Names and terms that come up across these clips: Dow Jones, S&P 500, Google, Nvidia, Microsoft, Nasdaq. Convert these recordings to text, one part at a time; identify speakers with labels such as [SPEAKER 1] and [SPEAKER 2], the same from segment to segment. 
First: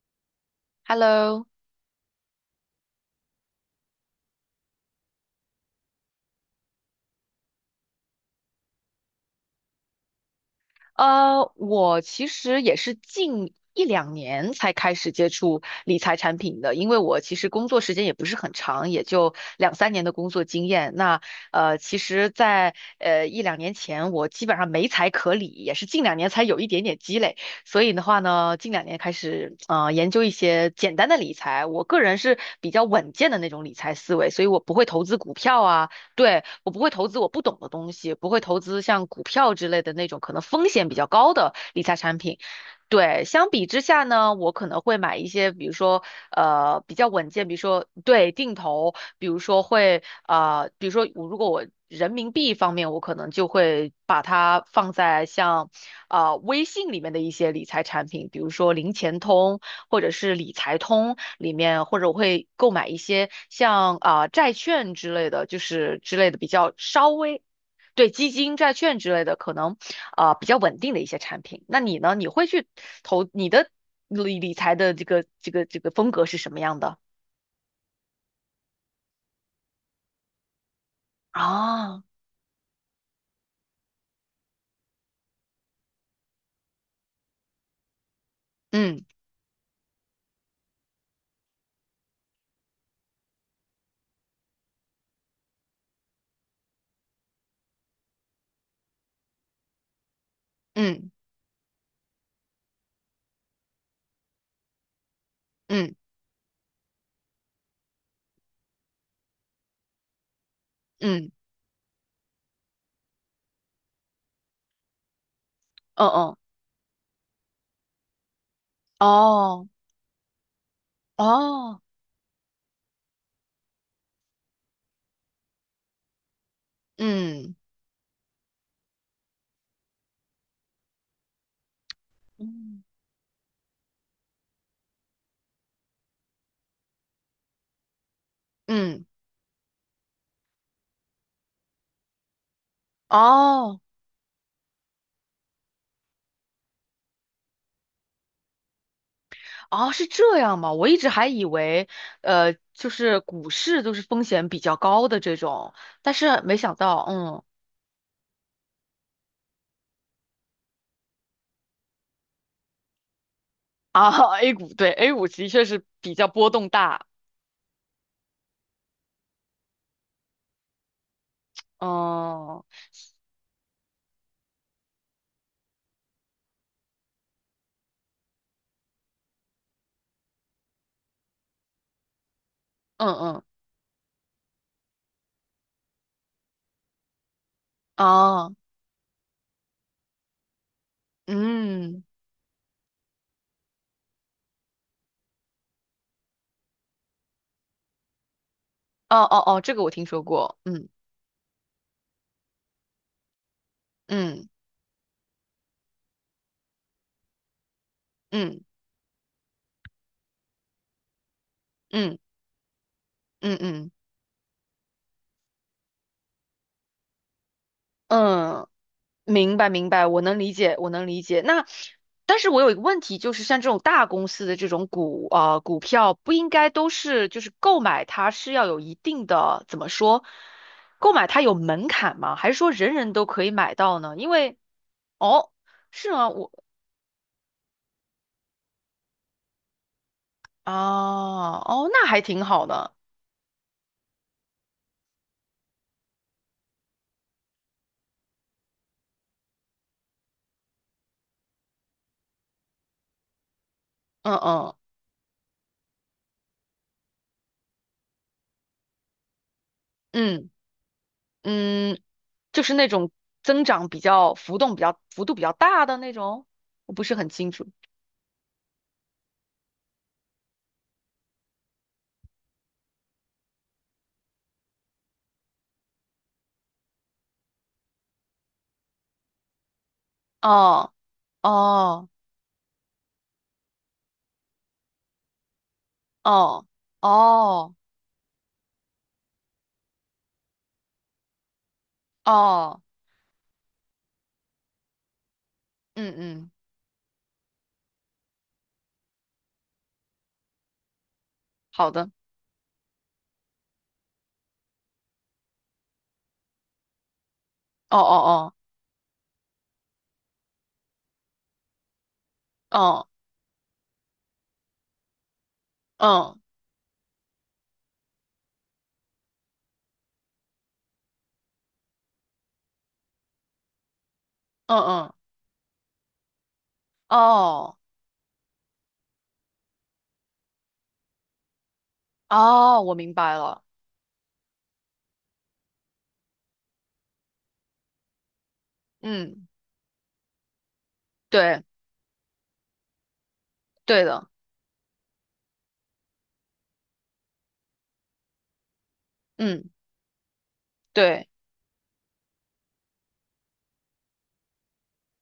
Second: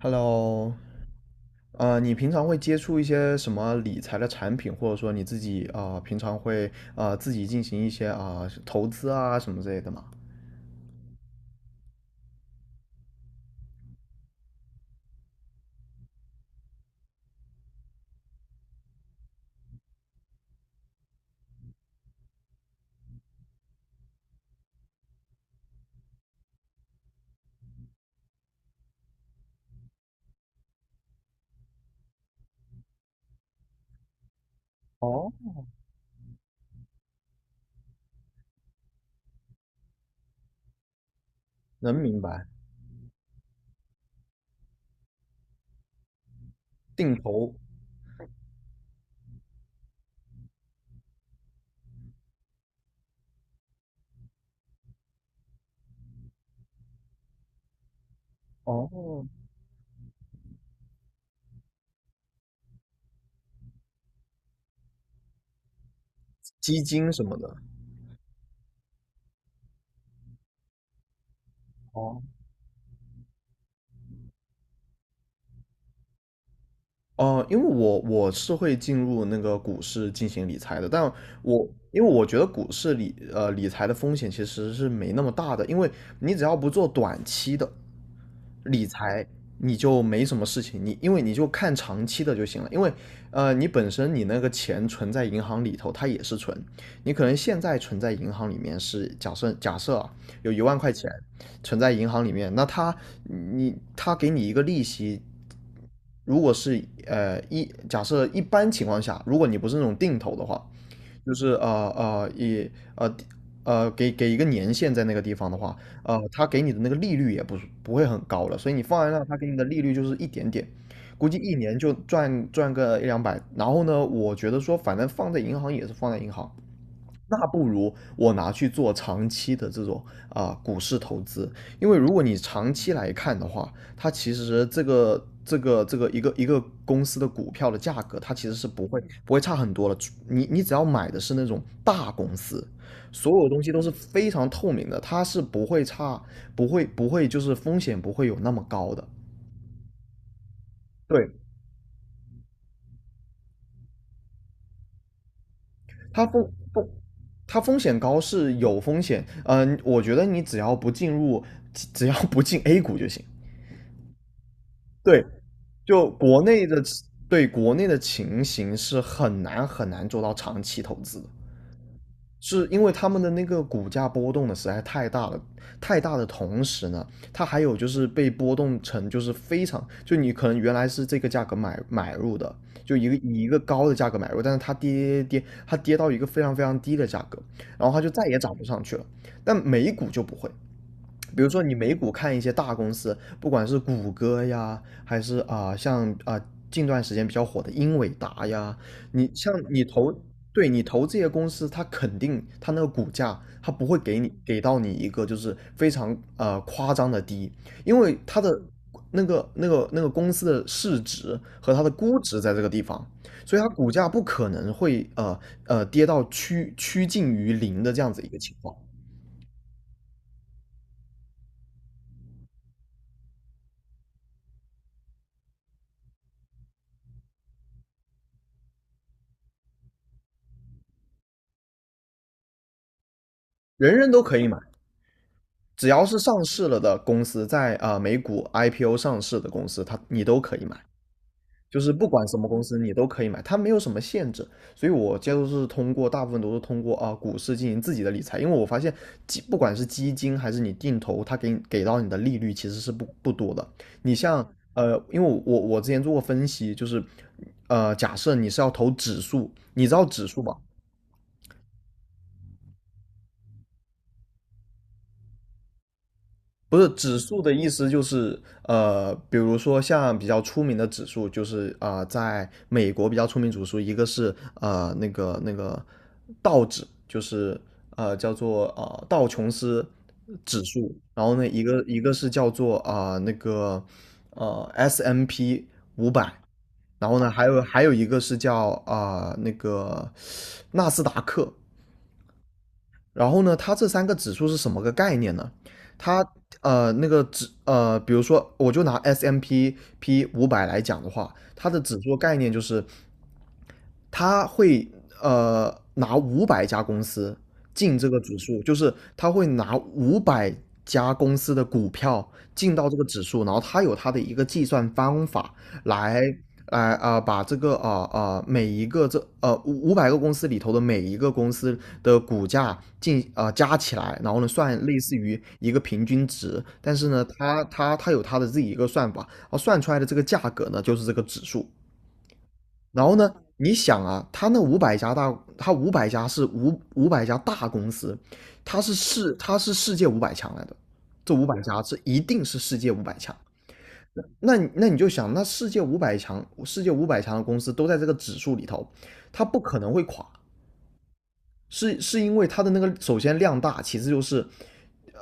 [SPEAKER 1] Hello，
[SPEAKER 2] Hello。
[SPEAKER 1] 你平常会接触一些什么理财的产品，或者说你自己啊，平常会啊，自己进行一些啊，投资啊什么之类的吗？
[SPEAKER 2] 我其实也是近一两年才开始接触理财产品的，因为我其实工作时间也不是很长，也就两三年的工作经验。那其实在，一两年前，我基本上没财可理，也是近两年才有一点点积累。所以的话呢，近两年开始研究一些简单的理财。我个人是比较稳健的那种理财思维，所以我不会投资
[SPEAKER 1] 哦。
[SPEAKER 2] 股票啊。对，我不会投资我不懂的东西，不会投资像股票之类的那种可能风险比较高的理
[SPEAKER 1] 能
[SPEAKER 2] 财产
[SPEAKER 1] 明
[SPEAKER 2] 品。
[SPEAKER 1] 白。
[SPEAKER 2] 对，相比之下呢，我可能会买一些，比如说比较
[SPEAKER 1] 定
[SPEAKER 2] 稳健，
[SPEAKER 1] 投。
[SPEAKER 2] 比如说对定投，比如说比如说如果我人民币方面，我可能就会把它放在像微信里面的一些理财产品，比如说零钱
[SPEAKER 1] 哦，
[SPEAKER 2] 通或者是理财通里面，或者我会购买一些像债券之类的，就是之类的比较
[SPEAKER 1] 基
[SPEAKER 2] 稍
[SPEAKER 1] 金什么
[SPEAKER 2] 微
[SPEAKER 1] 的。
[SPEAKER 2] 对基金、债券之类的可能比较稳定的一些产品。那你呢？
[SPEAKER 1] 哦。
[SPEAKER 2] 你会去投你的理财的这个风格是什么样的？
[SPEAKER 1] 哦，因为我是会进入那个股市进行理财的，但我因
[SPEAKER 2] 啊，
[SPEAKER 1] 为我觉得股市理财的风险其实是没那么大的，因为你只要不做短期的理
[SPEAKER 2] 嗯
[SPEAKER 1] 财，你就没什么事情，你因为你就看长期的就行了，因为你本身你那个钱存在银行里头，它也是存，你可能现在存在银行里面是假设啊有一万块钱，
[SPEAKER 2] 嗯
[SPEAKER 1] 存在银行里面，那他给你一个利息，
[SPEAKER 2] 嗯
[SPEAKER 1] 如果是假设一般情况下，如果你不是那种定投的话，
[SPEAKER 2] 嗯嗯
[SPEAKER 1] 就是呃呃一呃呃呃给一个年限在那个地方的话，
[SPEAKER 2] 嗯，
[SPEAKER 1] 他给你的那个利率也不是不会很高了，所以你放在那，他给你的
[SPEAKER 2] 哦
[SPEAKER 1] 利率就是一点点，估计一年
[SPEAKER 2] 哦，
[SPEAKER 1] 就赚个一两百。然后呢，我觉得说反正放在银行也是放在银行，那
[SPEAKER 2] 嗯
[SPEAKER 1] 不如我拿去做长期的这种股市投资，因为如果你长
[SPEAKER 2] 嗯
[SPEAKER 1] 期来看的话，它其实这个一个公司的股票的价格，它其实是不会
[SPEAKER 2] 嗯
[SPEAKER 1] 不会差很多了。你只要买的是那种大公司，所有东西都
[SPEAKER 2] 哦。
[SPEAKER 1] 是非常透明的，它是不会差，不会就是风险不会有那么高的。
[SPEAKER 2] 哦，是这样吗？我一直还
[SPEAKER 1] 对，
[SPEAKER 2] 以为，就是股市都是风险比较高的这种，但
[SPEAKER 1] 它
[SPEAKER 2] 是
[SPEAKER 1] 风
[SPEAKER 2] 没想
[SPEAKER 1] 风
[SPEAKER 2] 到，嗯，
[SPEAKER 1] 它风险高是有风险，我觉得你只要不进入，只要不进 A 股就行。
[SPEAKER 2] 啊 ，A 股对 A
[SPEAKER 1] 对，
[SPEAKER 2] 股的确是
[SPEAKER 1] 就
[SPEAKER 2] 比较
[SPEAKER 1] 国
[SPEAKER 2] 波
[SPEAKER 1] 内
[SPEAKER 2] 动
[SPEAKER 1] 的
[SPEAKER 2] 大，
[SPEAKER 1] 对国内的情形是很难很难做到长期投资的，
[SPEAKER 2] 哦，
[SPEAKER 1] 是因为他们的那个股价波动的实在太大了，太大的同时呢，它还有就是被波动成就是非常，就你可能原来是这个价格买入的，就一
[SPEAKER 2] 嗯
[SPEAKER 1] 个以
[SPEAKER 2] 嗯，
[SPEAKER 1] 一个高的价格买入，但是它跌跌跌，它跌到一个非常非常低的价格，然后它就再也
[SPEAKER 2] 啊，
[SPEAKER 1] 涨不上去了。但美股就不会，比如说你美
[SPEAKER 2] 嗯，
[SPEAKER 1] 股看一些大公司，不管是谷歌呀，还是像近段时间比较火的英伟达呀，
[SPEAKER 2] 哦
[SPEAKER 1] 你
[SPEAKER 2] 哦
[SPEAKER 1] 像
[SPEAKER 2] 哦，这个
[SPEAKER 1] 你
[SPEAKER 2] 我听
[SPEAKER 1] 投，
[SPEAKER 2] 说过，
[SPEAKER 1] 对你
[SPEAKER 2] 嗯
[SPEAKER 1] 投这些公司，它肯定它那个股价，它不会给你
[SPEAKER 2] 嗯
[SPEAKER 1] 给到你一个就是非常夸张的低，因为它的
[SPEAKER 2] 嗯
[SPEAKER 1] 那个公司的市值和它的估
[SPEAKER 2] 嗯
[SPEAKER 1] 值在这个地方，所
[SPEAKER 2] 嗯
[SPEAKER 1] 以它股
[SPEAKER 2] 嗯
[SPEAKER 1] 价不可能会跌到趋近于零的这样子一个情
[SPEAKER 2] 嗯，
[SPEAKER 1] 况。
[SPEAKER 2] 明白，明白，我能理解，我能理解。那，但是我有一个问题，就是像这种大公司的这种股票，不应该都是就是购买它是要有一定的怎么说，购买它有门槛吗？还是说人人都可以买
[SPEAKER 1] 人
[SPEAKER 2] 到
[SPEAKER 1] 人
[SPEAKER 2] 呢？
[SPEAKER 1] 都
[SPEAKER 2] 因
[SPEAKER 1] 可以买。
[SPEAKER 2] 为哦，
[SPEAKER 1] 只要
[SPEAKER 2] 是
[SPEAKER 1] 是
[SPEAKER 2] 吗？
[SPEAKER 1] 上
[SPEAKER 2] 我
[SPEAKER 1] 市了的公司，在美股 IPO 上市的公司，它你都可以
[SPEAKER 2] 啊，
[SPEAKER 1] 买，就
[SPEAKER 2] 哦，
[SPEAKER 1] 是不
[SPEAKER 2] 那还
[SPEAKER 1] 管什
[SPEAKER 2] 挺
[SPEAKER 1] 么公
[SPEAKER 2] 好
[SPEAKER 1] 司你
[SPEAKER 2] 的。
[SPEAKER 1] 都可以买，它没有什么限制。所以我接触是通过大部分都是通过股市进行自己的理财，因为我发现不管是基金还是你定投，它给你给到你的利率其实是不多的。你
[SPEAKER 2] 嗯
[SPEAKER 1] 像
[SPEAKER 2] 嗯
[SPEAKER 1] 因为我之前做过分析，就是假设你是要投指数，你知道指数
[SPEAKER 2] 嗯
[SPEAKER 1] 吧？
[SPEAKER 2] 嗯，就是那种增长比较浮动比较幅度比较大的那种，
[SPEAKER 1] 不是
[SPEAKER 2] 我不是
[SPEAKER 1] 指
[SPEAKER 2] 很
[SPEAKER 1] 数
[SPEAKER 2] 清
[SPEAKER 1] 的意
[SPEAKER 2] 楚。
[SPEAKER 1] 思，就是比如说像比较出名的指数，就是在美国比较出名指数，一个是那个道指，就是叫做道琼斯指
[SPEAKER 2] 哦
[SPEAKER 1] 数，然后呢一个一
[SPEAKER 2] 哦。
[SPEAKER 1] 个是叫做S M P 五百，
[SPEAKER 2] 哦
[SPEAKER 1] 然后呢还有
[SPEAKER 2] 哦
[SPEAKER 1] 还有一个是叫纳斯达克，
[SPEAKER 2] 哦，
[SPEAKER 1] 然后呢，它这三个指数是什么个概念呢？
[SPEAKER 2] 嗯
[SPEAKER 1] 它
[SPEAKER 2] 嗯，
[SPEAKER 1] 呃那个指呃，比如说我就拿 S M P P 五百来讲的话，它的
[SPEAKER 2] 好
[SPEAKER 1] 指
[SPEAKER 2] 的，
[SPEAKER 1] 数概念就是他会拿五百家公司进
[SPEAKER 2] 哦
[SPEAKER 1] 这个指
[SPEAKER 2] 哦
[SPEAKER 1] 数，就是他会拿五百家公司的股票进
[SPEAKER 2] 哦，
[SPEAKER 1] 到这个
[SPEAKER 2] 哦
[SPEAKER 1] 指数，然后他有他的一个计算方法来
[SPEAKER 2] 嗯
[SPEAKER 1] 来把这个每一个五百个公司里头的每一个公司的股价加起来，然后呢算
[SPEAKER 2] 嗯
[SPEAKER 1] 类
[SPEAKER 2] 嗯，
[SPEAKER 1] 似于一个平均值，但是呢他
[SPEAKER 2] 哦
[SPEAKER 1] 他他有他的自己一个算法，然后算出来的这个价格呢就是这个指数。
[SPEAKER 2] 哦，我
[SPEAKER 1] 然
[SPEAKER 2] 明
[SPEAKER 1] 后呢，
[SPEAKER 2] 白了，
[SPEAKER 1] 你想啊，他那五百家大，他五百家是五百家大公司，
[SPEAKER 2] 嗯，
[SPEAKER 1] 他是世界五百强来的，这五百
[SPEAKER 2] 对
[SPEAKER 1] 家这一定是世界五百强。
[SPEAKER 2] 对的，
[SPEAKER 1] 那你那你就想，那世界五百强，世界五百强的公司都在这个指数里头，它不
[SPEAKER 2] 嗯
[SPEAKER 1] 可能会垮。
[SPEAKER 2] 对，
[SPEAKER 1] 是因为它的那个首先量大，其次就是，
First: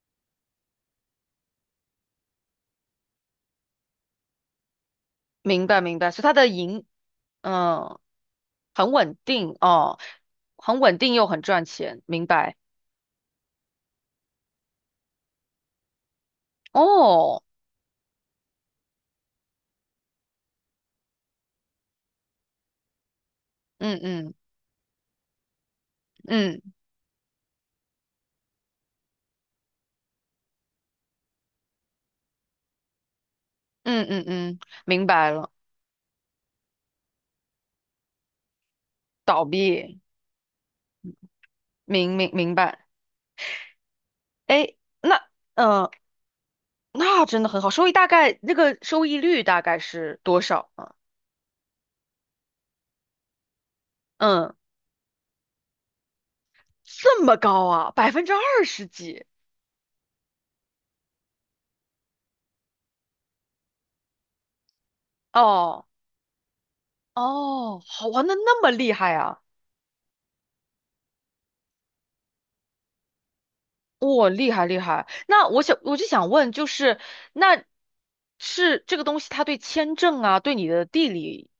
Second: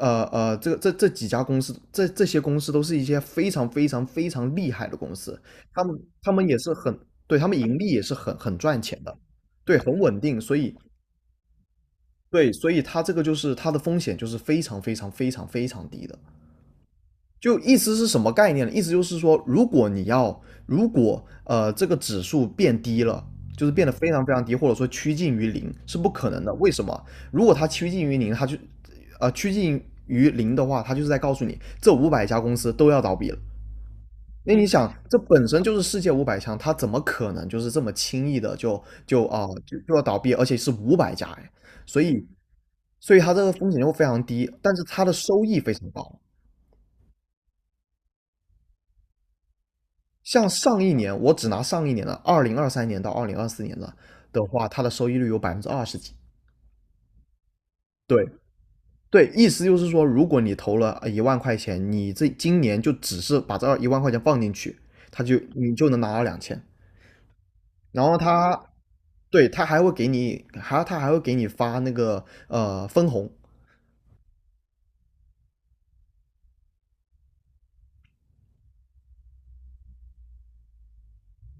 [SPEAKER 1] 这几家公司，这些公司都是一些非常非常非常厉害的公司，
[SPEAKER 2] 明白
[SPEAKER 1] 他们
[SPEAKER 2] 明白，所以
[SPEAKER 1] 他
[SPEAKER 2] 它
[SPEAKER 1] 们
[SPEAKER 2] 的
[SPEAKER 1] 也是
[SPEAKER 2] 盈，
[SPEAKER 1] 很，对，他们盈利
[SPEAKER 2] 嗯，
[SPEAKER 1] 也是很很赚
[SPEAKER 2] 很
[SPEAKER 1] 钱的，
[SPEAKER 2] 稳定
[SPEAKER 1] 对，很
[SPEAKER 2] 哦，
[SPEAKER 1] 稳定，所以
[SPEAKER 2] 很稳定又很赚钱，明
[SPEAKER 1] 对，
[SPEAKER 2] 白
[SPEAKER 1] 所以它这个就是它的风险就是非常非常非常非常低的，
[SPEAKER 2] 哦，
[SPEAKER 1] 就意思是什么概念呢？意思就是说，如果你要，如果这个指数变低了，就是变得
[SPEAKER 2] 嗯
[SPEAKER 1] 非常非
[SPEAKER 2] 嗯
[SPEAKER 1] 常低，或者说趋近于零，是不可能的。
[SPEAKER 2] 嗯
[SPEAKER 1] 为什么？如果它趋近于零，它就趋近于零的话，它就是在告诉你，这五百家公司都要倒闭了。
[SPEAKER 2] 嗯嗯
[SPEAKER 1] 那
[SPEAKER 2] 嗯，
[SPEAKER 1] 你想，
[SPEAKER 2] 明
[SPEAKER 1] 这
[SPEAKER 2] 白
[SPEAKER 1] 本
[SPEAKER 2] 了，
[SPEAKER 1] 身就是世界五百强，它怎么可能就是这么轻易的就就啊、
[SPEAKER 2] 倒
[SPEAKER 1] 呃就就
[SPEAKER 2] 闭，
[SPEAKER 1] 要倒闭？而且是五百家哎，所以
[SPEAKER 2] 明白，
[SPEAKER 1] 所以它这个风险就非常低，但
[SPEAKER 2] 哎，
[SPEAKER 1] 是它的
[SPEAKER 2] 那
[SPEAKER 1] 收益非
[SPEAKER 2] 嗯。
[SPEAKER 1] 常高。
[SPEAKER 2] 那真的很好，收益大概那个收益率大概是多
[SPEAKER 1] 像
[SPEAKER 2] 少
[SPEAKER 1] 上一
[SPEAKER 2] 啊？
[SPEAKER 1] 年，我只拿上一年的2023年到二零二四年的的
[SPEAKER 2] 嗯，
[SPEAKER 1] 话，它的收益率有百分之二十几。
[SPEAKER 2] 这么高啊，百分
[SPEAKER 1] 对
[SPEAKER 2] 之二十
[SPEAKER 1] 对，
[SPEAKER 2] 几
[SPEAKER 1] 意思就是说，如果你投了一万块钱，你这今年就只是把这一万块钱放进去，它就你
[SPEAKER 2] 哦
[SPEAKER 1] 就能拿到2000。
[SPEAKER 2] 哦，
[SPEAKER 1] 然
[SPEAKER 2] 好
[SPEAKER 1] 后
[SPEAKER 2] 玩的
[SPEAKER 1] 它，
[SPEAKER 2] 那么厉害啊，
[SPEAKER 1] 对，它还会给你，还它还会给你发那个分红，
[SPEAKER 2] 哇、厉害厉害。那我就想问，就是那是这个东西，它对签证啊，对你的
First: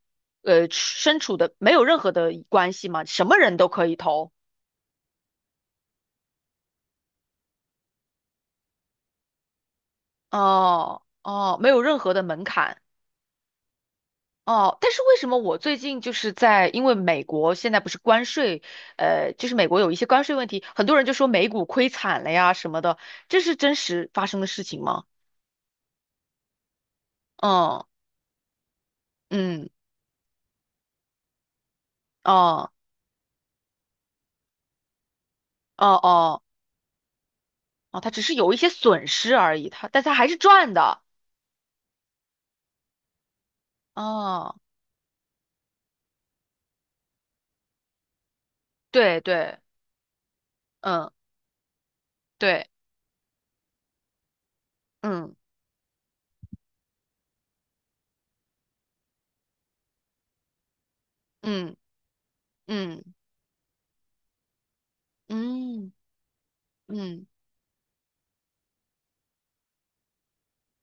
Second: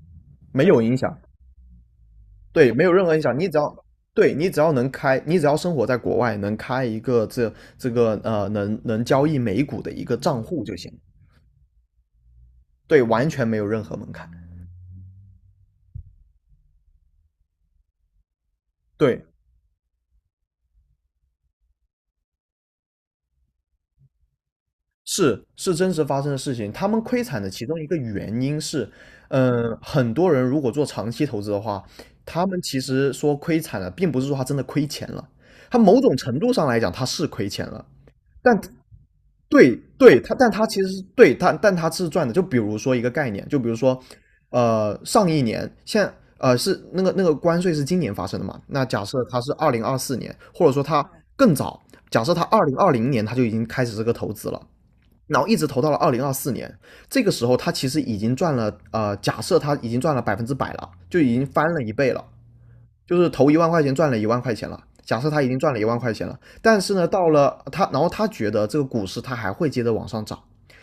[SPEAKER 1] 没有影响，
[SPEAKER 2] 身处的没有任何的
[SPEAKER 1] 对，
[SPEAKER 2] 关
[SPEAKER 1] 没
[SPEAKER 2] 系
[SPEAKER 1] 有任
[SPEAKER 2] 吗？
[SPEAKER 1] 何影
[SPEAKER 2] 什么
[SPEAKER 1] 响，你只
[SPEAKER 2] 人都
[SPEAKER 1] 要。
[SPEAKER 2] 可以
[SPEAKER 1] 对
[SPEAKER 2] 投
[SPEAKER 1] 你只要能开，你只要生活在国外，能开一个这能能交易美股的一个账户就行。
[SPEAKER 2] 哦哦，没有任何的门槛。
[SPEAKER 1] 对，完全没有任何门槛。
[SPEAKER 2] 哦，但是为什么我最近就是在，因为美国现在不是关税，
[SPEAKER 1] 对，
[SPEAKER 2] 就是美国有一些关税问题，很多人就说美股亏惨了呀什么的，这是真实发生的事情吗？
[SPEAKER 1] 是真实发生的事情。他们亏惨的其中
[SPEAKER 2] 嗯
[SPEAKER 1] 一个原因是，
[SPEAKER 2] 嗯，
[SPEAKER 1] 很多人如果做长期投资的话，他们
[SPEAKER 2] 哦
[SPEAKER 1] 其实说亏惨了，并不是说他真的亏钱了，他
[SPEAKER 2] 哦
[SPEAKER 1] 某种程
[SPEAKER 2] 哦
[SPEAKER 1] 度上来讲他是亏钱了，
[SPEAKER 2] 哦，它只是有一
[SPEAKER 1] 但
[SPEAKER 2] 些损失而已，
[SPEAKER 1] 对
[SPEAKER 2] 它但它
[SPEAKER 1] 对，
[SPEAKER 2] 还
[SPEAKER 1] 它
[SPEAKER 2] 是
[SPEAKER 1] 但它
[SPEAKER 2] 赚
[SPEAKER 1] 其实是
[SPEAKER 2] 的。
[SPEAKER 1] 对它，但它是赚的。就比如说一个概念，就比如说，
[SPEAKER 2] 哦，
[SPEAKER 1] 上一年是那个关税是今年发生的嘛？那假设
[SPEAKER 2] 对
[SPEAKER 1] 它是
[SPEAKER 2] 对，
[SPEAKER 1] 二零二四年，或者说它
[SPEAKER 2] 嗯
[SPEAKER 1] 更早，假设它二
[SPEAKER 2] 对，
[SPEAKER 1] 零二零年它就已经开始这个投资了，
[SPEAKER 2] 嗯
[SPEAKER 1] 然后一直投到了二零二四年，这个时候它其实已经赚了假设它已经赚了100%了，就已经翻
[SPEAKER 2] 嗯
[SPEAKER 1] 了一倍了。
[SPEAKER 2] 嗯
[SPEAKER 1] 就是投一万块钱赚了一万块钱了。假设他已经赚了一
[SPEAKER 2] 嗯
[SPEAKER 1] 万块钱了，但是呢，
[SPEAKER 2] 嗯
[SPEAKER 1] 到了他，然后他觉得这个股市他还会接着往上涨，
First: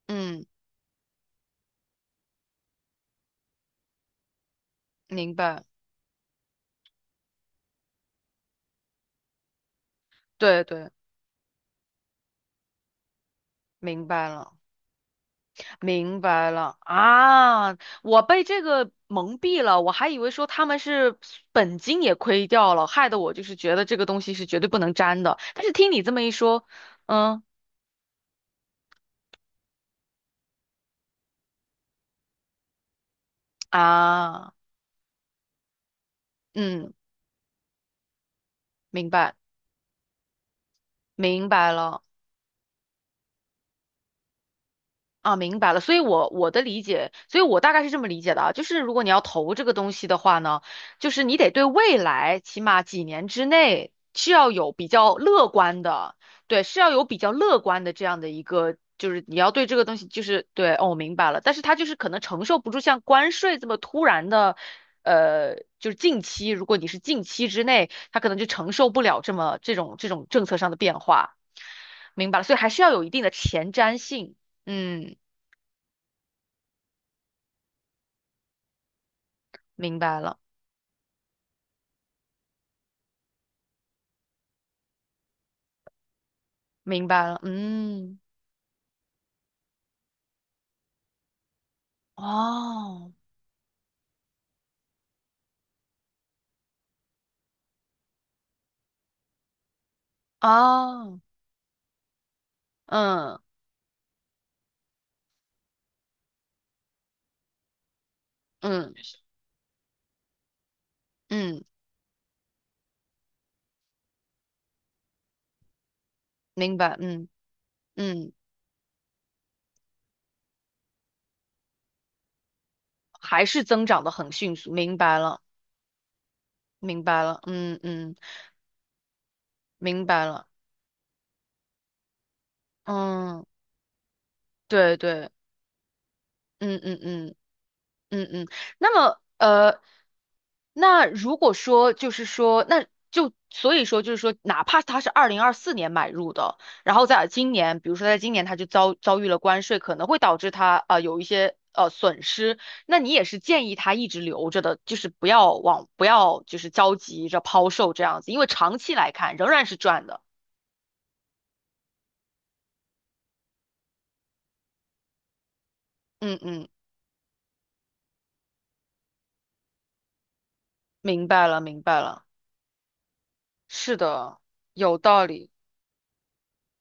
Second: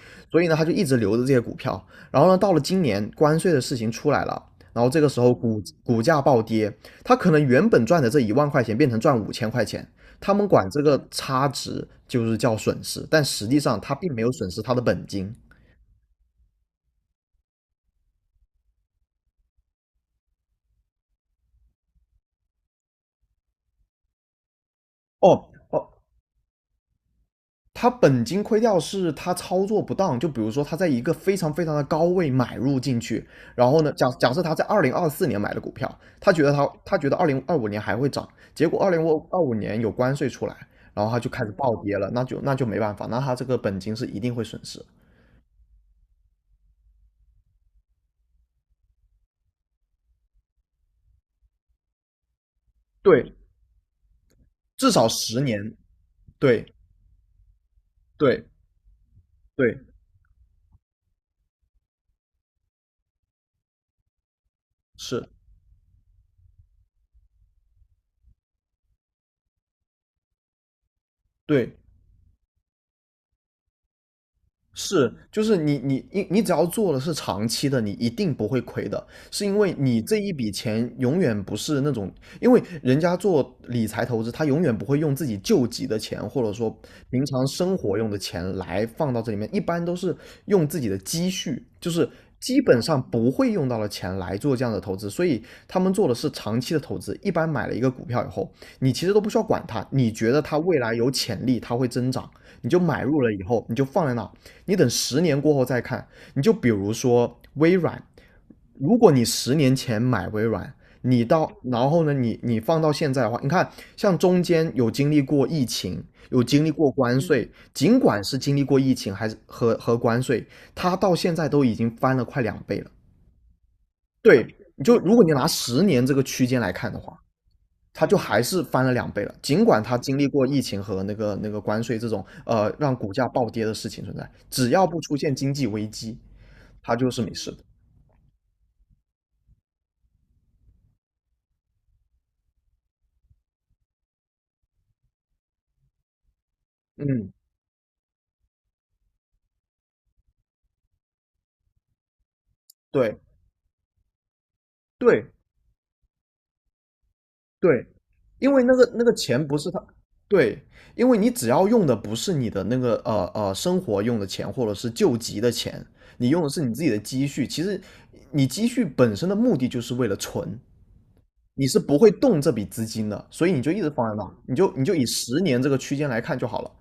[SPEAKER 2] 嗯，
[SPEAKER 1] 所
[SPEAKER 2] 嗯
[SPEAKER 1] 以呢，他就一直留着这些股票。然后呢，到了今年关税的事情出来了，然后这个时候
[SPEAKER 2] 明
[SPEAKER 1] 股
[SPEAKER 2] 白，
[SPEAKER 1] 股价暴跌，他可能原本赚的这1万块钱变成赚5000块钱，他们
[SPEAKER 2] 对
[SPEAKER 1] 管这
[SPEAKER 2] 对，
[SPEAKER 1] 个差值就是叫损失，但实际上他
[SPEAKER 2] 明
[SPEAKER 1] 并没
[SPEAKER 2] 白
[SPEAKER 1] 有损
[SPEAKER 2] 了。
[SPEAKER 1] 失他的本金。
[SPEAKER 2] 明白了啊，我被这个蒙蔽了，我还以为说他们是本金也亏掉了，害得我就是觉得这个东西是绝对不能沾的。
[SPEAKER 1] 哦
[SPEAKER 2] 但是
[SPEAKER 1] 哦，
[SPEAKER 2] 听你这么一说，嗯
[SPEAKER 1] 他本金亏掉是他操作不当，就比如说他在一个非常非常的高位买入进去，然后呢，假设他
[SPEAKER 2] 啊，
[SPEAKER 1] 在2024年买的股票，他觉得他
[SPEAKER 2] 嗯，
[SPEAKER 1] 他觉得二零二五年还会涨，结果二零
[SPEAKER 2] 明白
[SPEAKER 1] 二五年有关税出来，然后他就开
[SPEAKER 2] 明
[SPEAKER 1] 始
[SPEAKER 2] 白
[SPEAKER 1] 暴跌
[SPEAKER 2] 了。
[SPEAKER 1] 了，那就没办法，那他这个本金是一定会损失。
[SPEAKER 2] 啊，明白了，所以我的理解，所以我大概是这么理解的啊，就是如果你要投这个东西的话呢，就是你得对未来起码几年
[SPEAKER 1] 对，
[SPEAKER 2] 之内是要有比
[SPEAKER 1] 至少
[SPEAKER 2] 较
[SPEAKER 1] 十
[SPEAKER 2] 乐
[SPEAKER 1] 年。
[SPEAKER 2] 观的，对，
[SPEAKER 1] 对
[SPEAKER 2] 是要有比较乐观的这样的一
[SPEAKER 1] 对
[SPEAKER 2] 个，就是你要对这
[SPEAKER 1] 对，
[SPEAKER 2] 个东西就是对，哦，我明白了，但是它就是可能承受不住像关税这么突然的，
[SPEAKER 1] 是，
[SPEAKER 2] 就是近期，如果你是近期之内，它可能就承受不了这种政策上的变化，
[SPEAKER 1] 对
[SPEAKER 2] 明白了，所以还是要有一定的前瞻性，
[SPEAKER 1] 是，
[SPEAKER 2] 嗯。
[SPEAKER 1] 就是你只要做的是长期的，你一定不会亏的，是因为
[SPEAKER 2] 明
[SPEAKER 1] 你这
[SPEAKER 2] 白
[SPEAKER 1] 一
[SPEAKER 2] 了，
[SPEAKER 1] 笔钱永远不是那种，因为人家做理财投资，他永远不会用自己救急的钱，或者说
[SPEAKER 2] 明
[SPEAKER 1] 平
[SPEAKER 2] 白了，
[SPEAKER 1] 常生活用的
[SPEAKER 2] 嗯，
[SPEAKER 1] 钱来放到这里面，一般都是用自己的积蓄，就是基本上
[SPEAKER 2] 哦，
[SPEAKER 1] 不会用到的钱来做这样的投资，所以他们做的是长期的投资。一般买了一个股票以后，你其实都不需要管它，你觉得它未来有
[SPEAKER 2] 哦，
[SPEAKER 1] 潜力，它会增长，你就买入了
[SPEAKER 2] 嗯
[SPEAKER 1] 以后，你就放在那，你等十年过后再看，你就比如说微软，
[SPEAKER 2] 嗯
[SPEAKER 1] 如果你10年前买微软，你到
[SPEAKER 2] 嗯，
[SPEAKER 1] 然后呢，你放到现在的话，你看像中间有经历过疫情，有经历
[SPEAKER 2] 明
[SPEAKER 1] 过
[SPEAKER 2] 白，
[SPEAKER 1] 关
[SPEAKER 2] 嗯
[SPEAKER 1] 税，尽管
[SPEAKER 2] 嗯，
[SPEAKER 1] 是经历过疫情还是和关税，它到现在都已经翻了快两倍了。
[SPEAKER 2] 还是增长的很
[SPEAKER 1] 对，
[SPEAKER 2] 迅速，
[SPEAKER 1] 你
[SPEAKER 2] 明
[SPEAKER 1] 就如
[SPEAKER 2] 白
[SPEAKER 1] 果你
[SPEAKER 2] 了，
[SPEAKER 1] 拿十年这个区间来看的
[SPEAKER 2] 明
[SPEAKER 1] 话，
[SPEAKER 2] 白了，嗯
[SPEAKER 1] 它
[SPEAKER 2] 嗯，
[SPEAKER 1] 就还是翻了两倍了。尽管它
[SPEAKER 2] 明
[SPEAKER 1] 经
[SPEAKER 2] 白
[SPEAKER 1] 历过
[SPEAKER 2] 了，
[SPEAKER 1] 疫情和那个关税这种让股价
[SPEAKER 2] 嗯，
[SPEAKER 1] 暴跌的事情存在，只要
[SPEAKER 2] 对
[SPEAKER 1] 不出
[SPEAKER 2] 对，
[SPEAKER 1] 现经济危机，
[SPEAKER 2] 嗯
[SPEAKER 1] 它
[SPEAKER 2] 嗯
[SPEAKER 1] 就是没
[SPEAKER 2] 嗯。
[SPEAKER 1] 事的。
[SPEAKER 2] 嗯嗯，那么那如果说就是说，那就所以说就是说，哪怕他是2024年买入的，然后在
[SPEAKER 1] 嗯，
[SPEAKER 2] 今年，比如说在今年他就遭遇了关税，可能会导致他有一些损失，那你
[SPEAKER 1] 对
[SPEAKER 2] 也是建议他一直留着的，就是不
[SPEAKER 1] 对
[SPEAKER 2] 要往不要就是着急着抛
[SPEAKER 1] 对，
[SPEAKER 2] 售这样子，因为
[SPEAKER 1] 因为那
[SPEAKER 2] 长
[SPEAKER 1] 个
[SPEAKER 2] 期
[SPEAKER 1] 那
[SPEAKER 2] 来
[SPEAKER 1] 个
[SPEAKER 2] 看
[SPEAKER 1] 钱
[SPEAKER 2] 仍
[SPEAKER 1] 不
[SPEAKER 2] 然
[SPEAKER 1] 是
[SPEAKER 2] 是
[SPEAKER 1] 他，
[SPEAKER 2] 赚的。
[SPEAKER 1] 对，因为你只要用的不是你的那个生活用的钱或者是救急的钱，你
[SPEAKER 2] 嗯
[SPEAKER 1] 用的是
[SPEAKER 2] 嗯，
[SPEAKER 1] 你自己的积蓄。其实你积蓄本身的目的就是为了存，
[SPEAKER 2] 明白了
[SPEAKER 1] 你是
[SPEAKER 2] 明
[SPEAKER 1] 不
[SPEAKER 2] 白
[SPEAKER 1] 会
[SPEAKER 2] 了，
[SPEAKER 1] 动这笔资金的，所以你就一直
[SPEAKER 2] 是
[SPEAKER 1] 放在那，
[SPEAKER 2] 的，
[SPEAKER 1] 你就
[SPEAKER 2] 有
[SPEAKER 1] 以
[SPEAKER 2] 道
[SPEAKER 1] 十
[SPEAKER 2] 理。
[SPEAKER 1] 年这个区间来看就好了。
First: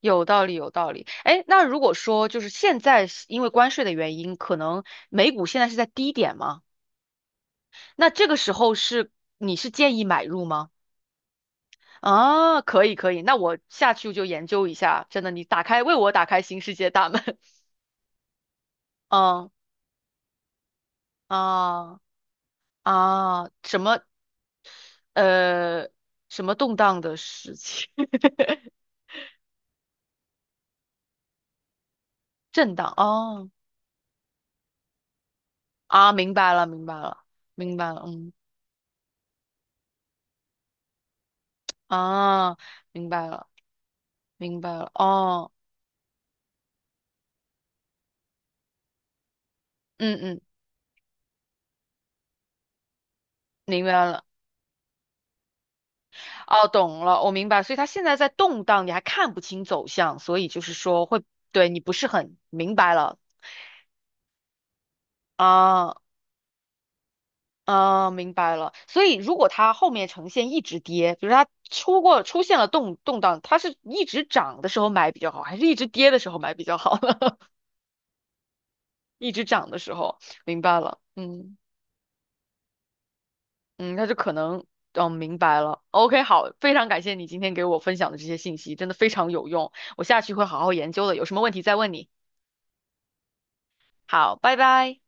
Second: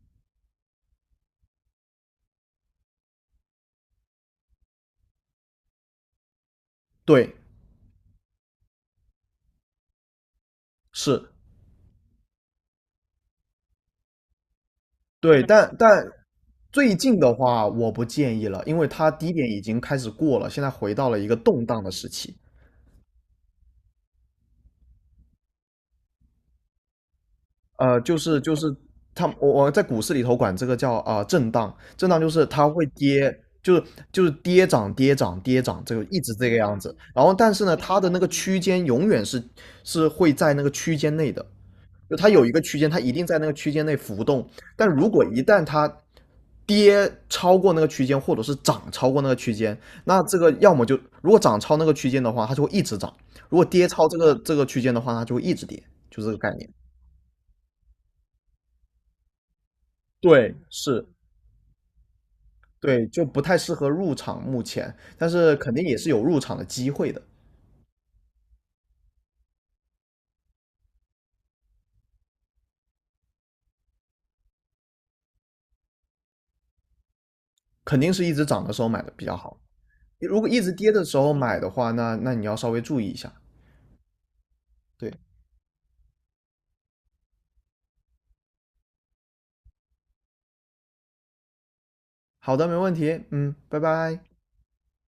[SPEAKER 2] 有道理，有道理。哎，那如果说就是现在是因为关税的原因，可能美股现在是在低点吗？
[SPEAKER 1] 对，
[SPEAKER 2] 那这个时候是你是建议买入吗？
[SPEAKER 1] 是，
[SPEAKER 2] 啊，可以可以，那我下去就研究一下。真的，
[SPEAKER 1] 对，
[SPEAKER 2] 你打
[SPEAKER 1] 但
[SPEAKER 2] 开为
[SPEAKER 1] 但
[SPEAKER 2] 我打开新世界
[SPEAKER 1] 最
[SPEAKER 2] 大
[SPEAKER 1] 近
[SPEAKER 2] 门。
[SPEAKER 1] 的 话，我不建议了，因为它低点
[SPEAKER 2] 嗯
[SPEAKER 1] 已经开始过了，现在回到了一个动荡的
[SPEAKER 2] 啊
[SPEAKER 1] 时期。
[SPEAKER 2] 啊，什么呃什么动荡的事情，
[SPEAKER 1] 就是就 是它，我在股市里头管这个叫啊、震荡，震荡就是它
[SPEAKER 2] 震
[SPEAKER 1] 会
[SPEAKER 2] 荡
[SPEAKER 1] 跌，
[SPEAKER 2] 哦
[SPEAKER 1] 就是就是跌涨跌涨跌涨，这个
[SPEAKER 2] 啊，
[SPEAKER 1] 一直
[SPEAKER 2] 明
[SPEAKER 1] 这
[SPEAKER 2] 白
[SPEAKER 1] 个
[SPEAKER 2] 了
[SPEAKER 1] 样
[SPEAKER 2] 明
[SPEAKER 1] 子。
[SPEAKER 2] 白
[SPEAKER 1] 然
[SPEAKER 2] 了
[SPEAKER 1] 后但是呢，
[SPEAKER 2] 明白
[SPEAKER 1] 它
[SPEAKER 2] 了，
[SPEAKER 1] 的那个
[SPEAKER 2] 嗯
[SPEAKER 1] 区间永远是会在那个区间内的，就它有一
[SPEAKER 2] 啊
[SPEAKER 1] 个区间，它
[SPEAKER 2] 明
[SPEAKER 1] 一定
[SPEAKER 2] 白
[SPEAKER 1] 在那
[SPEAKER 2] 了
[SPEAKER 1] 个区间内浮动。
[SPEAKER 2] 明白
[SPEAKER 1] 但
[SPEAKER 2] 了
[SPEAKER 1] 如果一
[SPEAKER 2] 哦
[SPEAKER 1] 旦它跌超过那个区间，或者是涨超过那个区间，
[SPEAKER 2] 嗯
[SPEAKER 1] 那这
[SPEAKER 2] 嗯。
[SPEAKER 1] 个要么就如果涨超那个区间的话，它就会一直涨；如果
[SPEAKER 2] 明
[SPEAKER 1] 跌
[SPEAKER 2] 白
[SPEAKER 1] 超这
[SPEAKER 2] 了，
[SPEAKER 1] 个这个区间的话，它就会一直跌，就这个概
[SPEAKER 2] 哦，
[SPEAKER 1] 念。
[SPEAKER 2] 懂了，我明白。所以它现在在动荡，你还看不清走向，所以
[SPEAKER 1] 对，
[SPEAKER 2] 就是
[SPEAKER 1] 是，
[SPEAKER 2] 说会，对，你不是很明白
[SPEAKER 1] 对，
[SPEAKER 2] 了
[SPEAKER 1] 就不太适合入场目前，但是肯定
[SPEAKER 2] 啊
[SPEAKER 1] 也是有入场的机会的，
[SPEAKER 2] 啊，明白了。所以如果它后面呈现一直跌，比如它出现了动荡，它是一直涨的时候买比较好，还是一直跌的时候买比较好呢？
[SPEAKER 1] 肯定是一直涨的时候买的比
[SPEAKER 2] 一
[SPEAKER 1] 较
[SPEAKER 2] 直
[SPEAKER 1] 好。
[SPEAKER 2] 涨的时候，
[SPEAKER 1] 如果一
[SPEAKER 2] 明
[SPEAKER 1] 直
[SPEAKER 2] 白
[SPEAKER 1] 跌
[SPEAKER 2] 了，
[SPEAKER 1] 的时候
[SPEAKER 2] 嗯
[SPEAKER 1] 买的话，那你要稍微注意一下。
[SPEAKER 2] 嗯，那就可能。
[SPEAKER 1] 对，
[SPEAKER 2] 嗯，明白了。OK，好，非常感谢你今天给我分享的这些信息，真的非常有用。我下去会好好研究的，有什么问题再问你。
[SPEAKER 1] 好的，没问题，嗯，拜拜。
[SPEAKER 2] 好，拜拜。